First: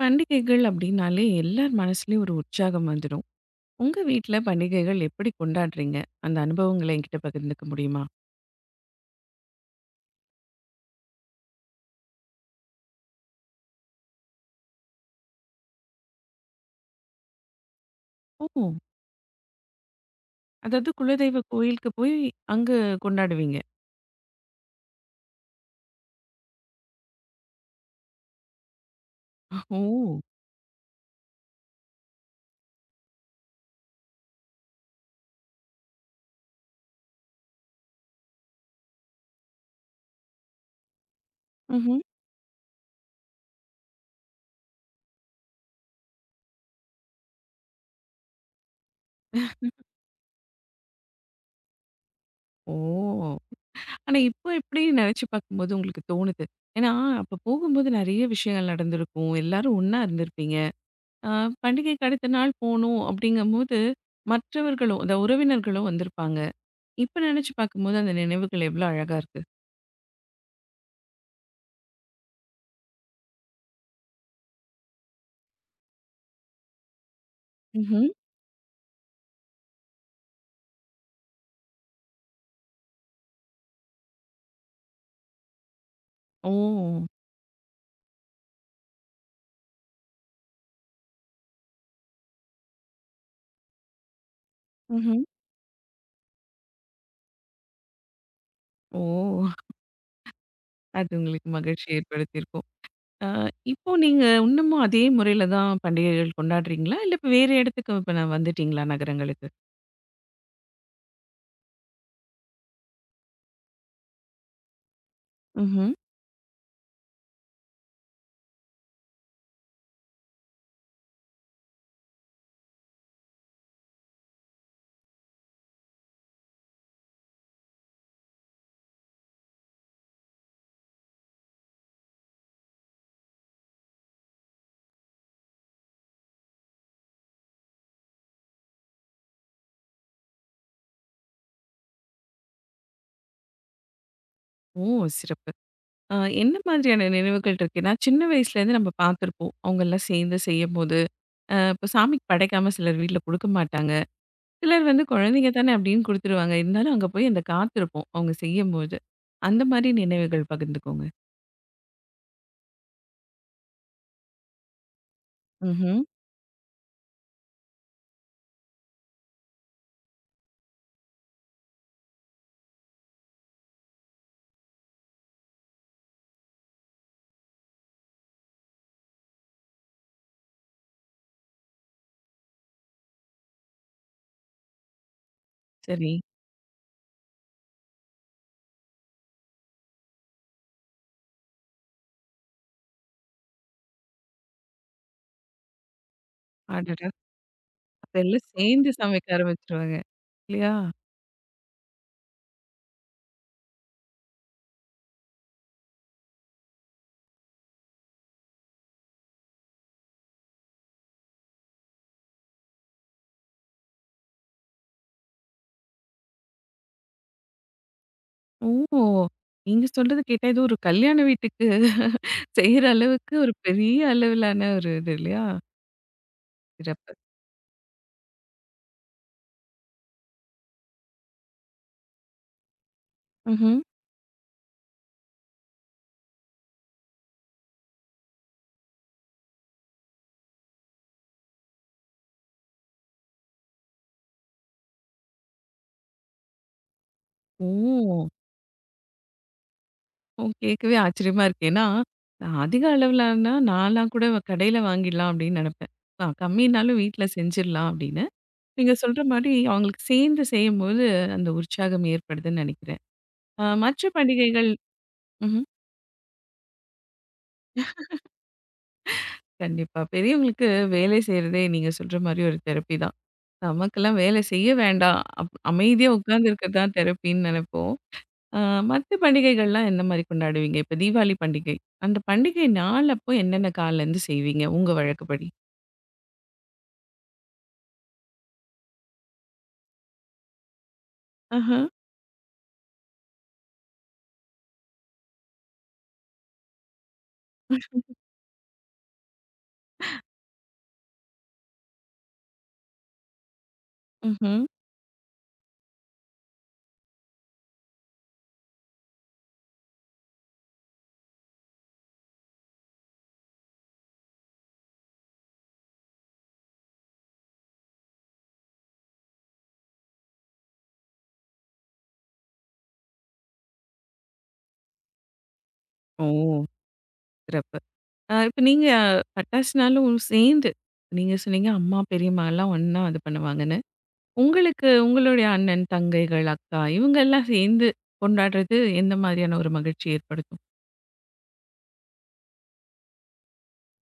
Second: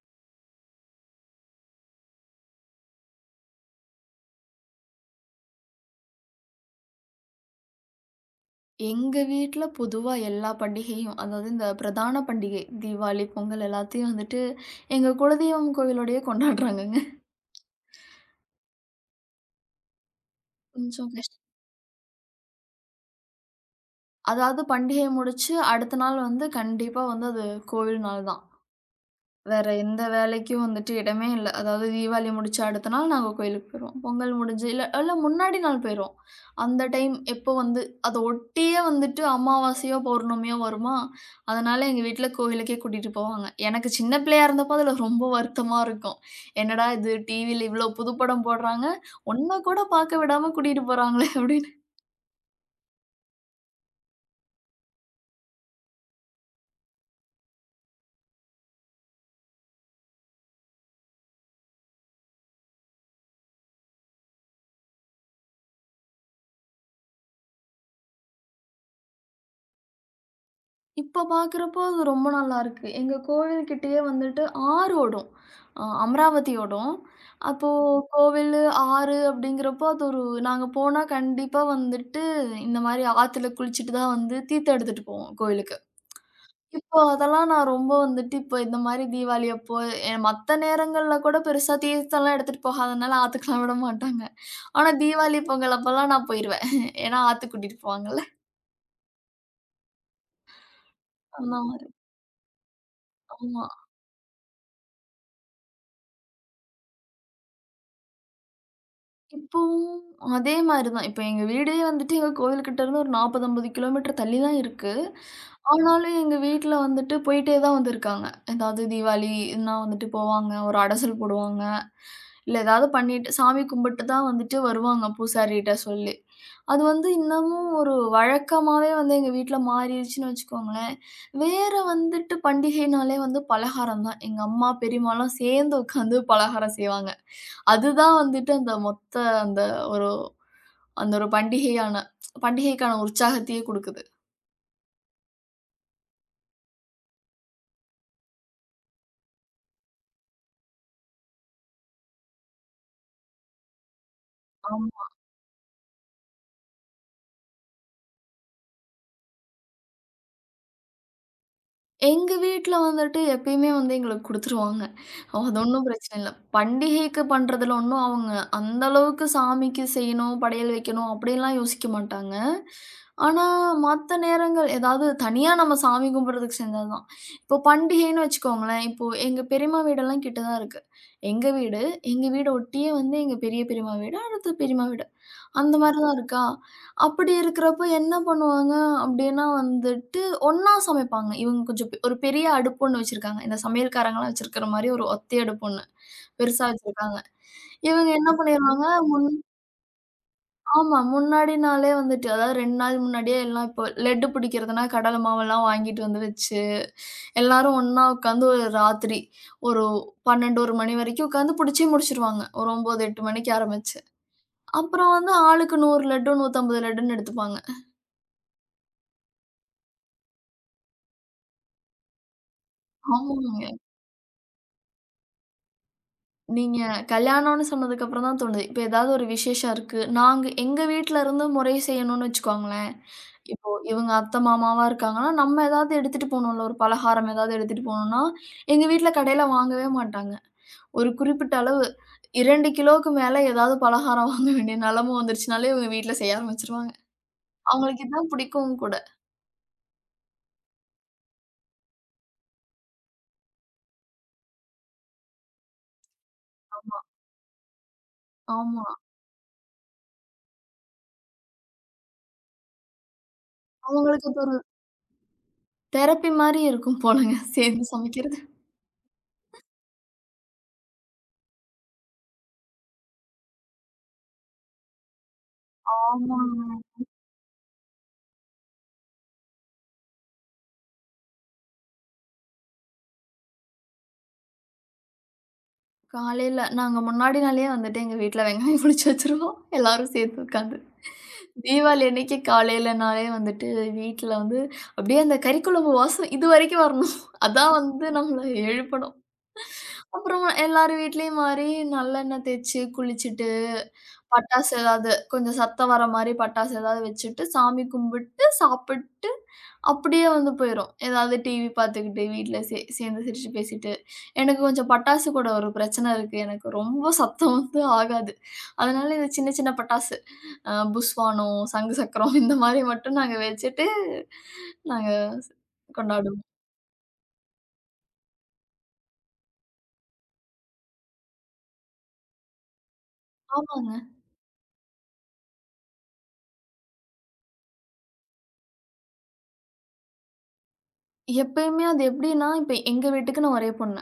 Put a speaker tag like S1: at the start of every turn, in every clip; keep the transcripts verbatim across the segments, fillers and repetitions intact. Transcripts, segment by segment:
S1: பண்டிகைகள் அப்படின்னாலே எல்லார் மனசுலயும் ஒரு உற்சாகம் வந்துடும். உங்க வீட்ல பண்டிகைகள் எப்படி கொண்டாடுறீங்க? அந்த அனுபவங்கள என்கிட்ட பகிர்ந்துக்க முடியுமா?
S2: எங்க வீட்ல பொதுவா எல்லா பண்டிகையும், அதாவது இந்த பிரதான பண்டிகை தீபாவளி, பொங்கல் எல்லாத்தையும் வந்துட்டு எங்க குலதெய்வம் கோவிலோடயே கொண்டாடுறாங்கங்க.
S1: ஓ! அதாவது
S2: கொஞ்சம்
S1: குலதெய்வ
S2: கஷ்டம்.
S1: கோயிலுக்கு போய் அங்க கொண்டாடுவீங்க.
S2: அதாவது பண்டிகைய முடிச்சு அடுத்த நாள் வந்து கண்டிப்பா வந்து அது கோவில் நாள் தான். வேற எந்த
S1: ஓ!
S2: வேலைக்கும் வந்துட்டு இடமே இல்ல. அதாவது தீபாவளி முடிச்ச அடுத்த நாள் நாங்க கோயிலுக்கு போயிருவோம். பொங்கல் முடிஞ்சு இல்ல இல்ல முன்னாடி நாள் போயிருவோம். அந்த டைம் எப்போ வந்து அத ஒட்டியே வந்துட்டு அமாவாசையோ, பௌர்ணமியோ வருமா, அதனால
S1: ம்ஹ்ம்.
S2: எங்க வீட்ல கோவிலுக்கே கூட்டிட்டு போவாங்க. எனக்கு சின்ன பிள்ளையா இருந்தப்போ அதுல ரொம்ப வருத்தமா இருக்கும். என்னடா இது டிவில இவ்ளோ புது படம் போடுறாங்க. ஒண்ணு கூட பார்க்க விடாம கூட்டிட்டு போறாங்களே!
S1: ஓ! ஆனா இப்போ எப்படி நெனச்சு பார்க்கும்போது உங்களுக்கு தோணுது? ஏன்னா, அப்ப போகும்போது நெறைய விஷயங்கள் நடந்திருக்கும். எல்லாரும் ஒண்ணா இருந்திருப்பீங்க. அ பண்டிகைக்கு அடுத்த நாள் போணும் அப்படிங்கும்போது, மற்றவர்களும், அந்த உறவினர்களும் வந்திருப்பாங்க. இப்ப நெனச்சு பார்க்கும்போது அந்த நினைவுகள் எவ்வளோ அழகா இருக்கு.
S2: இப்ப பார்க்குறப்போ அது ரொம்ப நல்லாருக்கு. எங்க கோவில்கிட்டயே வந்துட்டு ஆறு ஓடும். அ அமராவதி ஓடும். அப்போ கோவிலு, ஆறு அப்படிங்கிறப்போ அது ஒரு நாங்க போனா கண்டிப்பா வந்துட்டு இந்த மாரி ஆத்துல குளிச்சுட்டு தான் வந்து தீர்த்தம் எடுத்துட்டு போவோம் கோவிலுக்கு.
S1: ஓ!
S2: இப்போ அதெல்லாம் நான் ரொம்ப வந்துட்டு இப்போ இந்த மாரி தீபாவளி அப்போ எ மத்த நேரங்கள்ல கூட பெருசா தீர்த்தம்லாம் எடுத்துட்டு போகாதனால ஆத்துக்குலாம் விட மாட்டாங்க. ஆனா
S1: ம்ஹ்ம்.
S2: தீபாவளி, பொங்கல் அப்பலாம் நான் போயிருவேன். ஏன்னா ஆத்துக்கு கூட்டிட்டு போவாங்கல்ல.
S1: ஓ! அது உங்களுக்கு
S2: அந்த
S1: மகிழ்ச்சி
S2: மாரி.
S1: ஏற்படுத்தியிருக்கும். அ
S2: ஆமா.
S1: இப்போ நீங்க இன்னமும் அதே முறையில தான் பண்டிகைகள் கொண்டாடுறீங்களா? இல்ல இப்ப வேற இடத்துக்கு இப்ப நான் வந்துட்டீங்களா நகரங்களுக்கு?
S2: இப்பவும் அதே மாரி தான். இப்ப எங்க வீடே வந்துட்டு எங்க கோவிலுக்கிட்ட இருந்து ஒரு நாற்பது, ஐம்பது கிலோமீட்டர் தள்ளி தான் இருக்கு.
S1: ம்ஹ்ம்.
S2: ஆனாலும் எங்க வீட்ல வந்துட்டு போயிட்டே தான் வந்திருக்காங்க. ஏதாவது தீபாவளின்னா வந்துட்டு போவாங்க, ஒரு அடைசல் போடுவாங்க. இல்ல ஏதாவது பண்ணிட்டு சாமி கும்பிட்டு தான் வந்துட்டு வருவாங்க பூசாரிட்ட சொல்லி. அது வந்து இன்னமும் ஒரு வழக்கமாவே வந்து எங்க வீட்ல மாறிருச்சுன்னு வச்சுக்கோங்களேன். வேற வந்துட்டு பண்டிகைனாலே வந்து பலகாரம் தான். எங்க அம்மா, பெரியம்மாலாம் சேர்ந்து உட்காந்து பலகாரம் செய்வாங்க. அதுதான் வந்துட்டு அந்த மொத்த அந்த ஒரு அந்த ஒரு பண்டிகையான பண்டிகைக்கான உற்சாகத்தையே குடுக்குது.
S1: ஓ! சிறப்பு. அ என்ன மாதிரியான நினைவுகள் இருக்கு? ஏன்னா சின்ன வயசுலேருந்து நம்ம பார்த்துருப்போம். அவங்கலாம் சேர்ந்து செய்யும்போது, அ இப்போ சாமிக்கு படைக்காம சிலர் வீட்ல குடுக்க மாட்டாங்க. சிலர் வந்து
S2: ஆமா.
S1: குழந்தைங்க தானே அப்டின்னு குடுத்துருவாங்க. இருந்தாலும் அங்க போய் அந்த காத்திருப்போம் அவங்க செய்யும்போது. அந்த மாரி நினைவுகள் பகிர்ந்துக்கோங்க.
S2: எங்க வீட்ல வந்துட்டு எப்பயுமே வந்து எங்களுக்கு குடுத்துருவாங்க. ஓ, அது ஒண்ணும்
S1: ம்ஹ்ம்.
S2: பிரச்சனை இல்ல. பண்டிகைக்கு பண்றதுல ஒண்ணும் அவங்க அந்த அளவுக்கு சாமிக்கு செய்யணும், படையல் வைக்கணும் அப்படின்லாம் யோசிக்க மாட்டாங்க. ஆனா, மத்த நேரங்கள் ஏதாவது தனியா நம்ம சாமி கும்பிடுறதுக்கு செஞ்சா தான். இப்போ பண்டிகைன்னு வச்சுக்கோங்களேன், இப்போ எங்க பெரியம்மா வீடெல்லாம் கிட்ட தான் இருக்கு. எங்க வீடு, எங்க வீட ஒட்டியே வந்து எங்க பெரிய பெரியம்மா வீடு, அடுத்து பெரியம்மா வீடு. அந்த மாரி
S1: சரி.
S2: தான் இருக்கா? அப்படி இருக்கிறப்போ என்ன பண்ணுவாங்க அப்படின்னா வந்துட்டு, ஒண்ணா சமைப்பாங்க. இவங்க கொஞ்சம் பெ ஒரு பெரிய அடுப்பு ஒண்ணு வச்சிருக்காங்க. இந்த சமையல்காரங்கலாம் வச்சிருக்கிற மாரி ஒரு ஒத்தை அடுப்பு ஒண்ணு பெருசா
S1: அடடா!
S2: வச்சிருக்காங்க. இவங்க
S1: அப்ப
S2: என்ன
S1: எல்லாம்
S2: பண்ணிருவாங்க.
S1: சேர்ந்து சமைக்க ஆரம்பிச்சுருவாங்க. இல்லையா?
S2: ஆமா. முன்னாடி நாளே வந்துட்டு, அதாவது ரெண்டு நாள் முன்னாடியே எல்லாம் இப்போ லட்டு பிடிக்கிறதுனா, கடலை மாவெல்லாம் வாங்கிட்டு வந்து வச்சு, எல்லாரும் ஒண்ணா உட்காந்து ஒரு ராத்திரி ஒரு பன்னிரண்டு, ஒரு மணி வரைக்கும் உட்காந்து பிடிச்சே முடிச்சுருவாங்க. ஒரு ஒன்பது, எட்டு மணிக்கு ஆரம்பிச்சு. அப்புறம் வந்து ஆளுக்கு நூறு லட்டு, நூத்தி ஐம்பது லட்டுன்னு எடுத்துப்பாங்க.
S1: ஓ! நீங்க சொல்றது கேட்டா ஏதோ ஒரு கல்யாண வீட்டுக்கு செய்ற அளவுக்கு ஒரு
S2: ஆமாங்க.
S1: பெரிய அளவிலான ஒரு இது இல்லையா?
S2: நீங்க
S1: சிறப்பு.
S2: கல்யாணம்னு சொன்னதுக்கு அப்புறம் தான் தோணுது. இப்ப ஏதாவது ஒரு விசேஷம் இருக்கு. நாங்க எங்க வீட்ல இருந்து முறை செய்யணும்னு வச்சுக்கோங்களேன். இப்போ
S1: ம்ஹ்ம்.
S2: இவங்க அத்தை, மாமாவா இருக்காங்கன்னா, நம்ம ஏதாவது எடுத்துட்டு போணும்ல, ஒரு பலகாரம் ஏதாவது எடுத்துட்டு போணும்னா, எங்க வீட்ல கடையில வாங்கவே மாட்டாங்க. ஒரு குறிப்பிட்ட அளவு ரெண்டு கிலோவுக்கு மேல ஏதாவது பலகாரம் வாங்க வேண்டிய நிலைமை வந்துருச்சுனாலே, இவங்க வீட்ல செய்ய ஆரம்பிச்சுருவாங்க. அவங்களுக்கு
S1: ஓ!
S2: இதான் பிடிக்கவும் கூட.
S1: ஓ கேட்கவே ஆச்சரியமா இருக்கு. ஏன்னா, நான் அதிக அளவிலானா நான்லாம் கூட கடையில வாங்கிடலாம் அப்படின்னு நெனப்பேன். அ கம்மினாலும்
S2: ஆமா,
S1: வீட்ல செஞ்சிடலாம் அப்படின்னு.
S2: ஆமா.
S1: நீங்க சொல்ற மாரி அவங்களுக்கு சேர்ந்து செய்யும்போது அந்த உற்சாகம் ஏற்படுதுன்னு நெனைக்கிறேன். அ மற்ற
S2: அவங்களுக்கு அது ஒரு
S1: பண்டிகைகள் ம்ஹ்ம்.
S2: தெரப்பி மாரி இருக்கும் போலங்க. சேர்ந்து சமைக்கிறது.
S1: கண்டிப்பா. பெரியவங்களுக்கு வேலை செய்றதே நீங்க சொல்ற மாரி ஒரு தெரப்பி தான். நமக்கெல்லாம் வேலை செய்ய வேண்டாம். அப் அமைதியா உட்கார்ந்து இருக்கிறது
S2: ஆமாங்க.
S1: தான் தெரப்பின்னு நெனைப்போம். அ மத்த பண்டிகைகள்லாம் எந்த மாரி கொண்டாடுவீங்க? இப்ப தீபாவளி பண்டிகை. அந்த பண்டிகை நாள் அப்போ என்னென்ன காலைலருந்து செய்வீங்க? உங்க வழக்கப்படி.
S2: காலையில நாங்க முன்னாடி நாளே வந்துட்டு எங்க வீட்ல வெங்காயம் உரிச்சு வச்சுருவோம். எல்லாரும் சேர்ந்து உட்காந்து.
S1: ஆஹா.
S2: தீபாவளி அன்னைக்கு காலையிலனாலே வந்துட்டு வீட்ல வந்து அப்படியே அந்த கறிக்குழம்பு வாசம் இதுவரைக்கும் வரணும். அதான் வந்து நம்மள எழுப்பணும். அப்புறம் எல்லார் வீட்லயும் மாறி நல்லெண்ணெய் தேய்ச்சு குளிச்சுட்டு
S1: ம்ஹ்ம்.
S2: பட்டாசு ஏதாவது கொஞ்சம் சத்தம் வர மாரி பட்டாசு ஏதாவது வச்சுட்டு, சாமி கும்பிட்டு, சாப்பிட்டு, அப்படியே வந்து போயிரும். ஏதாவது டிவி பார்த்துக்கிட்டு, வீட்ல சே சேர்ந்து சிரிச்சு பேசிட்டு. எனக்கு கொஞ்சம் பட்டாசு கூட ஒரு பிரச்சனை இருக்கு. எனக்கு ரொம்ப சத்தம் வந்து ஆகாது. அதனால இந்த சின்ன சின்ன பட்டாசு, அ புஸ்வானம், சங்கு சக்கரம் இந்த மாரி மட்டும் நாங்க வச்சுட்டு, நாங்க
S1: ஓ!
S2: கொண்டாடுவோம்.
S1: சிறப்பு. அ இப்ப நீங்க பட்டாசுனாலும் சேர்ந்து, நீங்க சொன்னீங்க அம்மா, பெரியம்மாலாம் ஒண்ணா இது பண்ணுவாங்கன்னு.
S2: ஆமாங்க.
S1: உங்களுக்கு உங்களுடைய அண்ணன், தங்கைகள், அக்கா இவங்கெல்லாம் சேர்ந்து கொண்டாடுறது எந்த மாதிரியான ஒரு மகிழ்ச்சி ஏற்படுத்தும்?
S2: எப்பயுமே அது எப்படின்னா, இப்ப எங்க வீட்டுக்கு நான் ஒரே பொண்ணு.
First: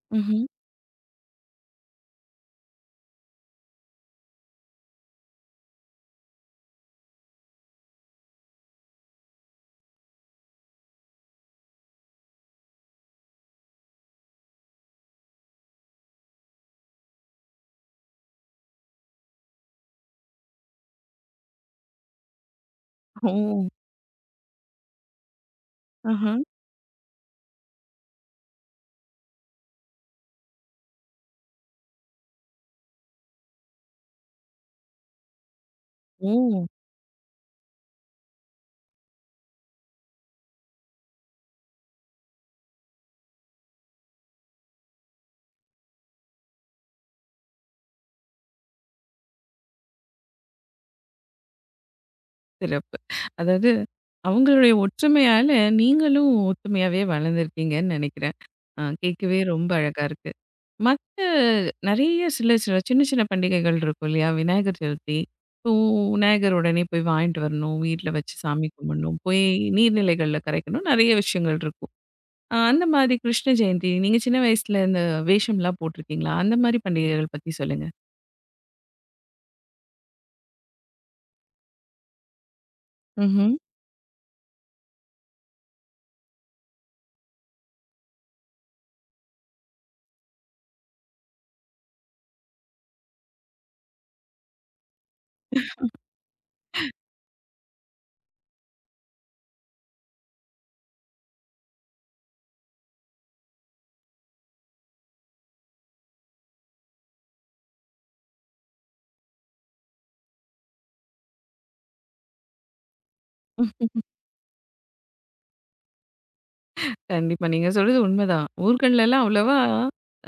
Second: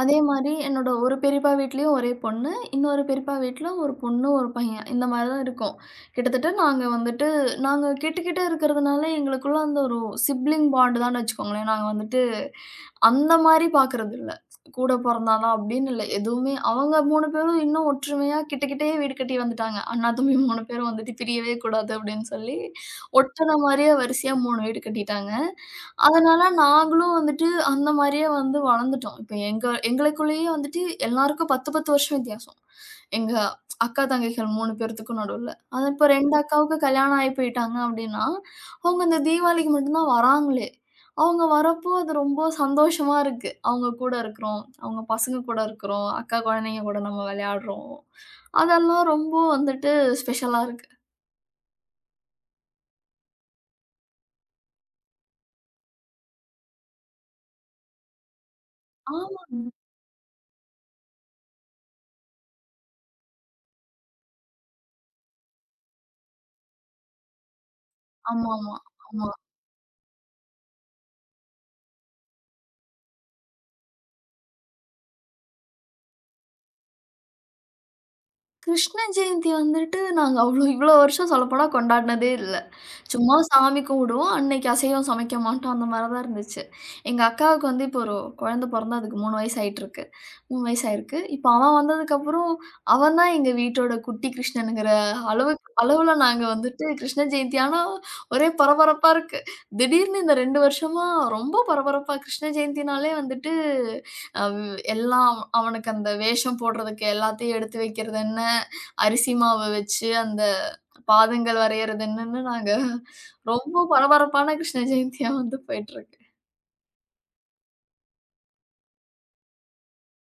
S2: அதே
S1: ம்ஹ்ம்.
S2: மாரி என்னோட ஒரு பெரியப்பா வீட்லயும் ஒரே பொண்ணு. இன்னொரு பெரியப்பா வீட்ல ஒரு பொண்ணு, ஒரு பையன். இந்த மாரி தான் இருக்கோம். கிட்டத்தட்ட நாங்க வந்துட்டு நாங்க கிட்ட கிட்ட இருக்கிறதுனால எங்களுக்குள்ள அந்த ஒரு சிப்லிங் பாண்ட் தான்னு வச்சுக்கோங்களேன். நாங்க வந்துட்டு அந்த மாரி பார்க்கறது இல்ல. கூட பொறந்தா தான் அப்படின்னு இல்ல. எதுவுமே அவங்க மூணு பேரும் இன்னும் ஒற்றுமையா கிட்ட கிட்டயே வீடு கட்டி வந்துட்டாங்க. அண்ணா, தம்பி மூணு பேரும் வந்துட்டு பிரியவே கூடாது அப்படின்னு சொல்லி ஒட்டுன
S1: ஓ!
S2: மாரியே வரிசையா மூணு வீடு கட்டிட்டாங்க.
S1: ஆஹா.
S2: அதனால நாங்களும் வந்துட்டு அந்த மாரியே வந்து வளர்ந்துட்டோம். இப்ப எங்க எங்களுக்குள்ளேயே வந்துட்டு எல்லாருக்கும் பத்து, பத்து வருஷம் வித்தியாசம். எங்க அக்கா, தங்கைகள் மூணு பேர்த்துக்கும் நடுவுல. அது இப்ப ரெண்டு
S1: ஓ!
S2: அக்காவுக்கு கல்யாணம் ஆயி போயிட்டாங்க அப்டின்னா, அவங்க இந்த தீபாவளிக்கு மட்டும் தான் வராங்களே! அவங்க வரப்போ அது ரொம்ப சந்தோஷமா இருக்கு. அவங்க கூட இருக்கிறோம், அவங்க பசங்க கூட இருக்கிறோம், அக்கா குழந்தைங்க கூட நம்ம விளையாடுறோம். அதெல்லாம் ரொம்ப வந்துட்டு ஸ்பெஷலா இருக்கு.
S1: சிறப்பு. அதாவது அவங்களுடைய ஒற்றுமையால நீங்களும் ஒத்துமையாவே வளர்ந்துருக்கீங்கன்னு நெனைக்கிறேன். அ கேட்கவே
S2: ஆமாங்க.
S1: ரொம்ப அழகா இருக்கு. மத்த நெறைய சில சில சின்ன சின்ன பண்டிகைகள் இருக்கும் இல்லையா? விநாயகர் சதுர்த்தி. இப்போ விநாயகர் உடனே போய் வாங்கிட்டு வரணும். வீட்ல வச்சு சாமி
S2: ஆமாமா.
S1: கும்பிடணும்.
S2: ஆமா. ஆமா.
S1: போய் நீர்நிலைகள்ல கரைக்கணும். நெறைய விஷயங்கள் இருக்கும். அ அந்த மாதிரி கிருஷ்ண ஜெயந்தி நீங்க சின்ன வயசுல இந்த வேஷம்லாம் போட்டிருக்கீங்களா? அந்த மாரி பண்டிகைகள் பத்தி சொல்லுங்க.
S2: கிருஷ்ண ஜெயந்தி வந்துட்டு நாங்க அவ்ளோ இவ்ளோ வருஷம் சொல்லப்போனா கொண்டாடினதே இல்ல. சும்மா
S1: ம்ஹ்ம்.
S2: சாமி கும்பிடுவோம். அன்னைக்கு அசைவம் சமைக்க மாட்டோம். அந்த மாரி தான் இருந்துச்சு. எங்க அக்காவுக்கு வந்து இப்போ ஒரு குழந்தை பொறந்து அதுக்கு மூணு வயசு ஆயிட்டுருக்கு. மூணு வயசு ஆயிருக்கு. இப்ப அவன் வந்ததுக்கப்புறம், அவன் தான் எங்க வீட்டோட குட்டி கிருஷ்ணனுங்கிற அளவுக்கு அளவுல நாங்க வந்துட்டு கிருஷ்ண ஜெயந்தி ஆனா ஒரே பரபரப்பா இருக்கு. திடீர்னு இந்த ரெண்டு வருஷமா ரொம்ப பரபரப்பா கிருஷ்ண ஜெயந்தினாலே வந்துட்டு அவ் எல்லாம் அவனுக்கு அந்த வேஷம் போடுறதுக்கு எல்லாத்தையும் எடுத்து வைக்கிறது என்ன, அரிசி மாவு வச்சு அந்த பாதங்கள் வரையறது என்னன்னு நாங்க ரொம்ப பரபரப்பான கிருஷ்ண ஜெயந்தியா வந்து போயிட்டுருக்கு.
S1: கண்டிப்பா. நீங்க சொல்றது உண்மைதான். ஊர்கள்லலாம் அவ்வளவா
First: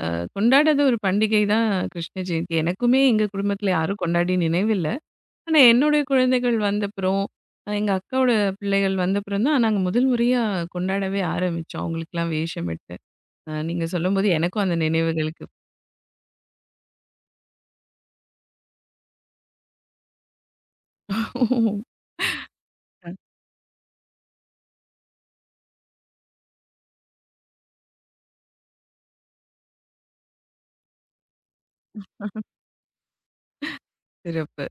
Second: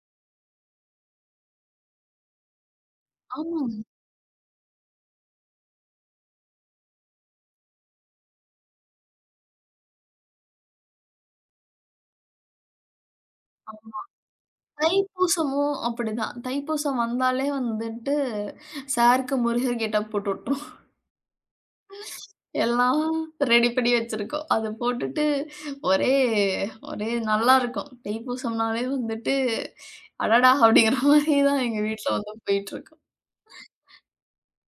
S1: அ கொண்டாடாத ஒரு பண்டிகை தான் கிருஷ்ண ஜெயந்தி. எனக்குமே எங்க குடும்பத்தில
S2: ஆமாங்க.
S1: யாரும் கொண்டாடி நினைவில்ல. ஆனா என்னுடைய குழந்தைகள் வந்தப்புறம், அ எங்க அக்காவோட பிள்ளைகள் வந்தப்புறம் தான் நாங்க முதல் முறையா கொண்டாடவே ஆரம்பிச்சோம். அவங்களுக்கெல்லாம் வேஷமிட்டு. அ நீங்க சொல்லும்போது எனக்கும் அந்த நினைவுகளுக்கு
S2: தைப்பூசமும் அப்படிதான். தைப்பூசம் வந்தாலே வந்துட்டு, சாருக்கு முருகர் கெட்டப் போட்டு விட்டுருவோம். எல்லாம்
S1: அ
S2: ரெடி பண்ணி வச்சிருக்கோம். அது போட்டுட்டு ஒரே ஒரே நல்லாருக்கும். தைப்பூசம்னாலே வந்துட்டு, அடடா! அப்படிங்கிற மாரி தான் எங்க வீட்ல வந்து போயிட்டுருக்கும்.
S1: சிறப்பு.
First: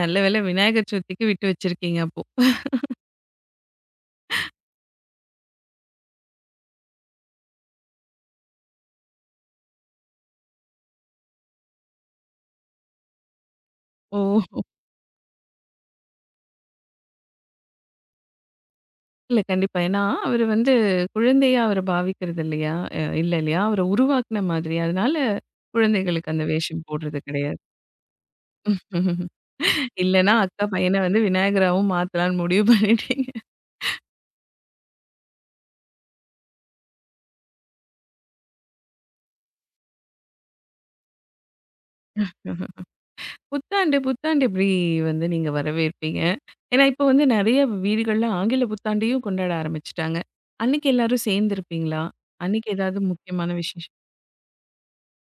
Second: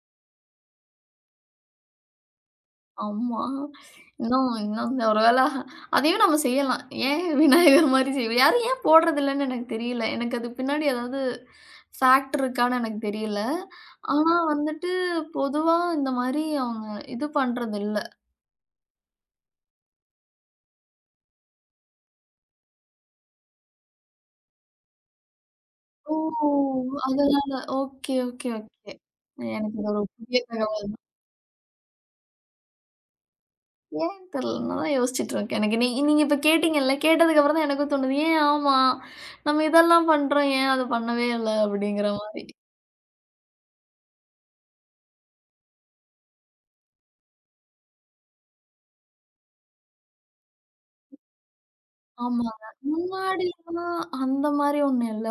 S1: நல்ல வேளை விநாயகர் சதுர்த்திக்கு விட்டு வச்சிருக்கீங்க அப்போ.
S2: ஆமா. இன்னும் இன்னும் ஒரு வேள அதையும் நம்ம செய்யலாம். ஏன் விநாயகர் மாரி செய்வோம். யாரும் ஏன் போடுறதில்லன்னு எனக்கு தெரியல. எனக்கு அது பின்னாடி ஏதாவது ஃபேக்ட் இருக்கான்னு எனக்கு தெரியல.
S1: ஓ!
S2: ஆனா வந்துட்டு பொதுவா இந்த மாரி அவங்க இது பண்றதில்ல.
S1: இல்ல கண்டிப்பா. ஏன்னா, அவரு வந்து குழந்தையா அவர பாவிக்கிறது இல்லையா? அ இல்ல இல்லையா? அவர உருவாக்குன மாதிரி. அதனால
S2: ஓ!
S1: குழந்தைகளுக்கு அந்த வேஷம் போடுறது
S2: அதனால.
S1: கிடையாது.
S2: Okay, okay, okay. எனக்கு இது ஒரு
S1: இல்லன்னா,
S2: புதிய
S1: அக்கா
S2: தகவல்.
S1: பையன வந்து விநாயகராவும் மாத்தலாம்னு முடிவு பண்ணிட்டீங்க.
S2: ஏன் தெரியல. நான் தான் யோசிச்சுட்டு இருக்கேன். எனக்கு நீ நீங்க இப்ப கேட்டீங்கல்ல, கேட்டதுக்கு அப்புறம் தான் எனக்கும் தோணுது. ஏன் ஆமா. நம்ம இதெல்லாம் பண்றோம். ஏன் அது பண்ணவே இல்ல? அப்படிங்கிற மாரி.
S1: புத்தாண்டு புத்தாண்டு எப்படி வந்து நீங்க வரவேற்பீங்க? ஏன்னா, இப்போ வந்து நெறைய வீடுகள்ல ஆங்கில புத்தாண்டையும் கொண்டாட ஆரம்பிச்சுட்டாங்க. அன்னைக்கு எல்லாரும் சேர்ந்திருப்பீங்களா?
S2: ஆமாங்க.
S1: அன்னைக்கு ஏதாவது முக்கியமான விசேஷம்?
S2: முன்னாடிலாம் அந்த மாரி ஒண்ணும் இல்ல.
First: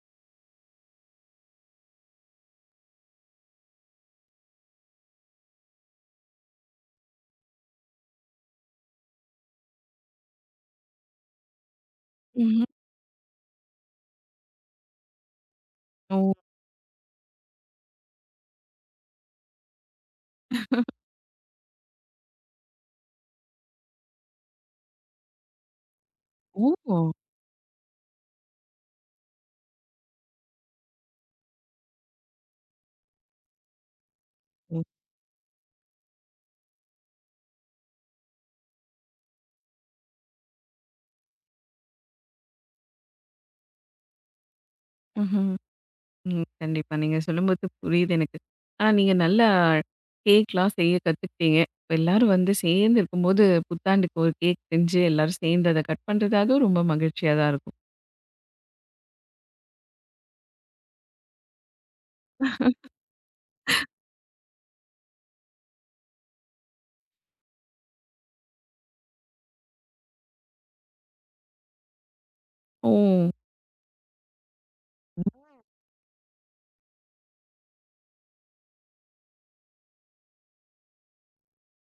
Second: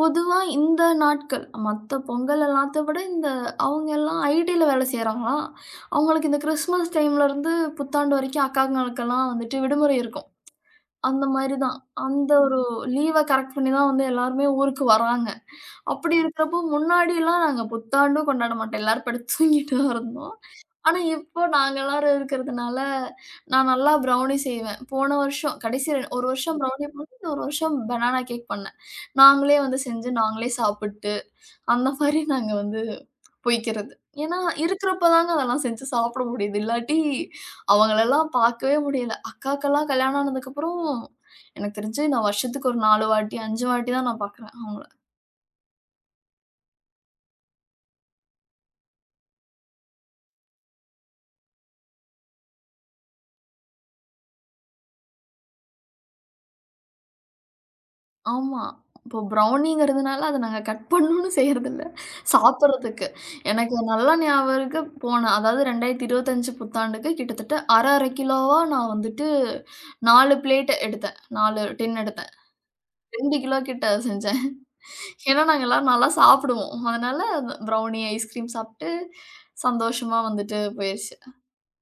S2: பொதுவா இந்த நாட்கள் மத்த பொங்கல் எல்லாத்த விட இந்த அவங்க எல்லாம் ஐடில வேலை செய்றாங்களா, அவங்களுக்கு இந்த கிறிஸ்மஸ் டைம்லருந்து புத்தாண்டு வரைக்கும் அக்காங்களுக்கெல்லாம் வந்துட்டு விடுமுறை இருக்கும். அந்த மாரி தான். அந்த ஒரு
S1: ம்ஹ்ம்.
S2: லீவ கரெக்ட் பண்ணி தான் வந்து எல்லாருமே ஊருக்கு வராங்க. அப்படி
S1: ஓ!
S2: இருக்கிறப்போ முன்னாடிலாம் நாங்க புத்தாண்டும் கொண்டாட மாட்டோம். எல்லாரும் படுத்து தூங்கிட்டு தான் இருந்தோம். ஆனா, இப்போ நாங்க எல்லாரும் இருக்கிறதுனால, நான் நல்லா ப்ரௌனி செய்வேன். போன வருஷம் கடைசி ஒரு வருஷம் ப்ரௌனி
S1: ஓ!
S2: பண்ணேன். ஒரு வருஷம் பனானா கேக் பண்ணேன். நாங்களே வந்து செஞ்சு, நாங்களே சாப்பிட்டு, அந்த மாரி நாங்க வந்து போய்க்கிறது. ஏன்னா, இருக்கிறப்ப தாங்க அதெல்லாம் செஞ்சு சாப்பிட முடியுது. இல்லாட்டி அவங்களெல்லாம் பார்க்கவே முடியல. அக்காக்கெல்லாம் கல்யாணம் ஆனதுக்கப்புறம், எனக்கு தெரிஞ்சு நான் வருஷத்துக்கு ஒரு நாலு வாட்டி, அஞ்சு வாட்டி தான் நான் பார்க்குறேன் அவங்கள.
S1: ம்ஹ்ம். ம். கண்டிப்பா. நீங்க சொல்லும்போது புரியுது எனக்கு. ஆனா, நீங்க நல்லா கேக்லாம் செய்ய கத்துக்கிட்டீங்க. இப்ப எல்லாரும் வந்து சேர்ந்து இருக்கும்போது, புத்தாண்டுக்கு ஒரு கேக் செஞ்சு எல்லாரும் சேர்ந்து அத கட் பண்றது, அதுவும் ரொம்ப மகிழ்ச்சியா தான் இருக்கும்.
S2: ஆமா. இப்போ ப்ரௌனிங்கிறதுனால அத நாங்க கட் பண்ணணும்னு செய்றதில்ல. சாப்பிடுறதுக்கு. எனக்கு நல்லா ஞாபகம் இருக்கு போன அதாவது இரண்டாயிரத்து இருபத்தி ஐந்து புத்தாண்டுக்கு கிட்டத்தட்ட அரை அரை கிலோவா நான் வந்துட்டு நாலு பிளேட் எடுத்தேன். நாலு டின் எடுத்தேன்.
S1: ஓ!
S2: ரெண்டு கிலோ கிட்ட செஞ்சேன். ஏன்னா
S1: ம்.
S2: நாங்க எல்லாரும் நல்லா சாப்பிடுவோம். அதனால ப்ரௌனி, ஐஸ்கிரீம் சாப்பிட்டு சந்தோஷமா வந்துட்டு போயிருச்சு.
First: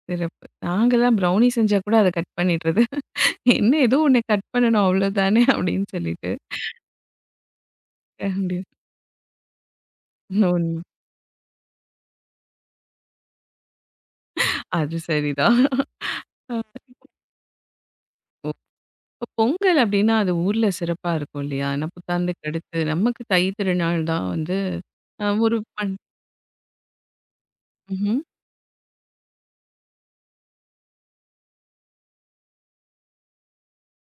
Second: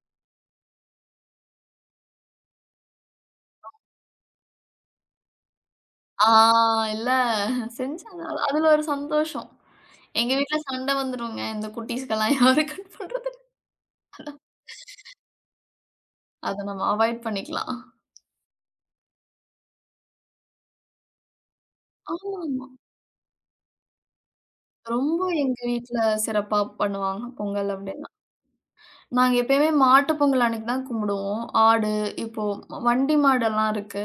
S1: சிறப்பு. நாங்கலாம் ப்ரௌனி செஞ்சா கூட அத கட் பண்ணிடுறது. "என்ன ஏதோ ஒண்ணு கட் பண்ணணும் அவ்ளோதானே" அப்டின்னு
S2: ஆ
S1: சொல்லிட்டு.
S2: இல்ல செஞ்சேன். அது-
S1: கண்டிப்
S2: அதுல ஒரு சந்தோஷம். எங்க வீட்ல
S1: உண்ம.
S2: சண்டை வந்துருங்க. இந்த குட்டீஸ்க்கெல்லாம் யாரு கட் பண்றது?
S1: அது சரிதான்.
S2: அத
S1: அ
S2: நம்ம அவாய்ட் பண்ணிக்கலாம்.
S1: இப்ப பொங்கல் அப்டின்னா, அது ஊர்ல சிறப்பா இருக்கும் இல்லையா? ஏன்னா
S2: ஆனா,
S1: புத்தாண்டுக்கு அடுத்து நமக்கு தை திருநாள் தான் வந்து
S2: ரொம்ப
S1: அ ஒரு
S2: எங்க
S1: பண்
S2: வீட்ல சிறப்பா பண்ணுவாங்க பொங்கல் அப்டின்னா.
S1: ம்ஹ்ம்.
S2: நாங்க எப்பயுமே மாட்டு பொங்கல் அன்னைக்கு தான் கும்பிடுவோம். ஆடு இப்போ வண்டி மாடெல்லாம் இருக்கு.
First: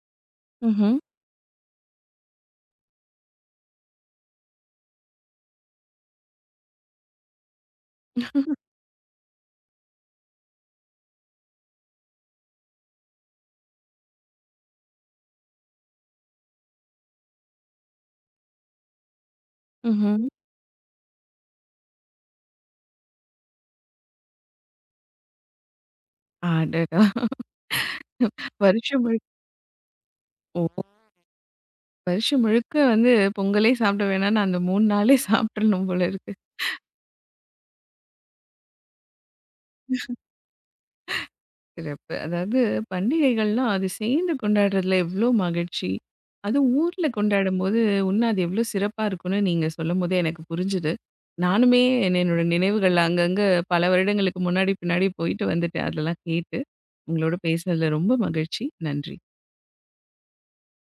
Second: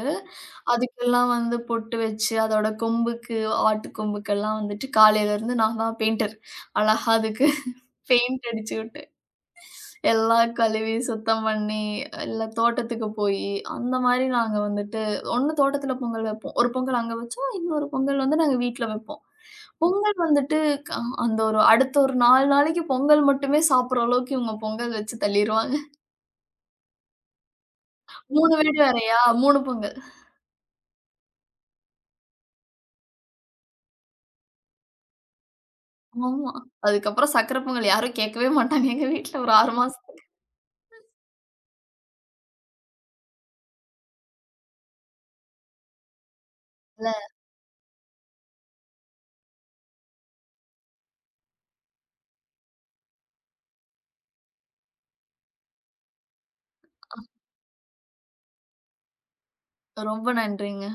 S1: ம்ஹ்ம்.
S2: அதுக்கெல்லாம் வந்து பொட்டு வச்சு, அதோட கொம்புக்கு, ஆட்டு கொம்புக்கெல்லாம் வந்துட்டு காலையிலருந்து நான் தான் பெயிண்டர். அழகா அதுக்கு பெயிண்ட் அடிச்சு விட்டு எல்லாம் கழுவி சுத்தம் பண்ணி, இல்ல தோட்டத்துக்கு போயி, அந்த மாரி நாங்க வந்துட்டு ஒரு தோட்டத்துல பொங்கல் வைப்போம். ஒரு பொங்கல் அங்க வச்சோம். இன்னொரு பொங்கல் வந்து நாங்க வீட்ல வைப்போம். பொங்கல்
S1: ம்ஹ்ம்.
S2: வந்துட்டு க அந்த ஒரு அடுத்த ஒரு நாலு நாளைக்கு பொங்கல் மட்டுமே சாப்பிடுற அளவுக்கு இவங்க பொங்கல் வச்சு தள்ளிருவாங்க.
S1: அடடா!
S2: மூணு வீடு
S1: வருஷம்
S2: வேறயா?
S1: முழுக்க
S2: மூணு பொங்கல்.
S1: ஓ! வருஷம் முழுக்க வந்து பொங்கலே சாப்பிட வேணாம்னு அந்த மூணு நாளே சாப்பிட்றணும் போல இருக்கு.
S2: ஆமா. அதுக்கப்புறம் சர்க்கரை பொங்கல் யாரும் கேட்கவே மாட்டாங்க எங்க வீட்ல ஒரு ஆறு மாசத்துல.
S1: சிறப்பு. அதாவது பண்டிகைகள்லாம் அது சேர்ந்து கொண்டாடுறதுல எவ்ளோ மகிழ்ச்சி. அதுவும் ஊர்ல கொண்டாடும்போது இன்னும் அது எவ்ளோ சிறப்பா இருக்கும்னு நீங்க சொல்லும்போதே எனக்கு புரிஞ்சுது. நானுமே என்ன என்னோட நினைவுகள் அங்கங்க பல வருடங்களுக்கு முன்னாடி பின்னாடி போயிட்டு வந்துட்டேன். அதெல்லாம் கேட்டு. உங்களோட பேசினதுல ரொம்ப மகிழ்ச்சி. நன்றி.
S2: ரொம்ப நன்றிங்க.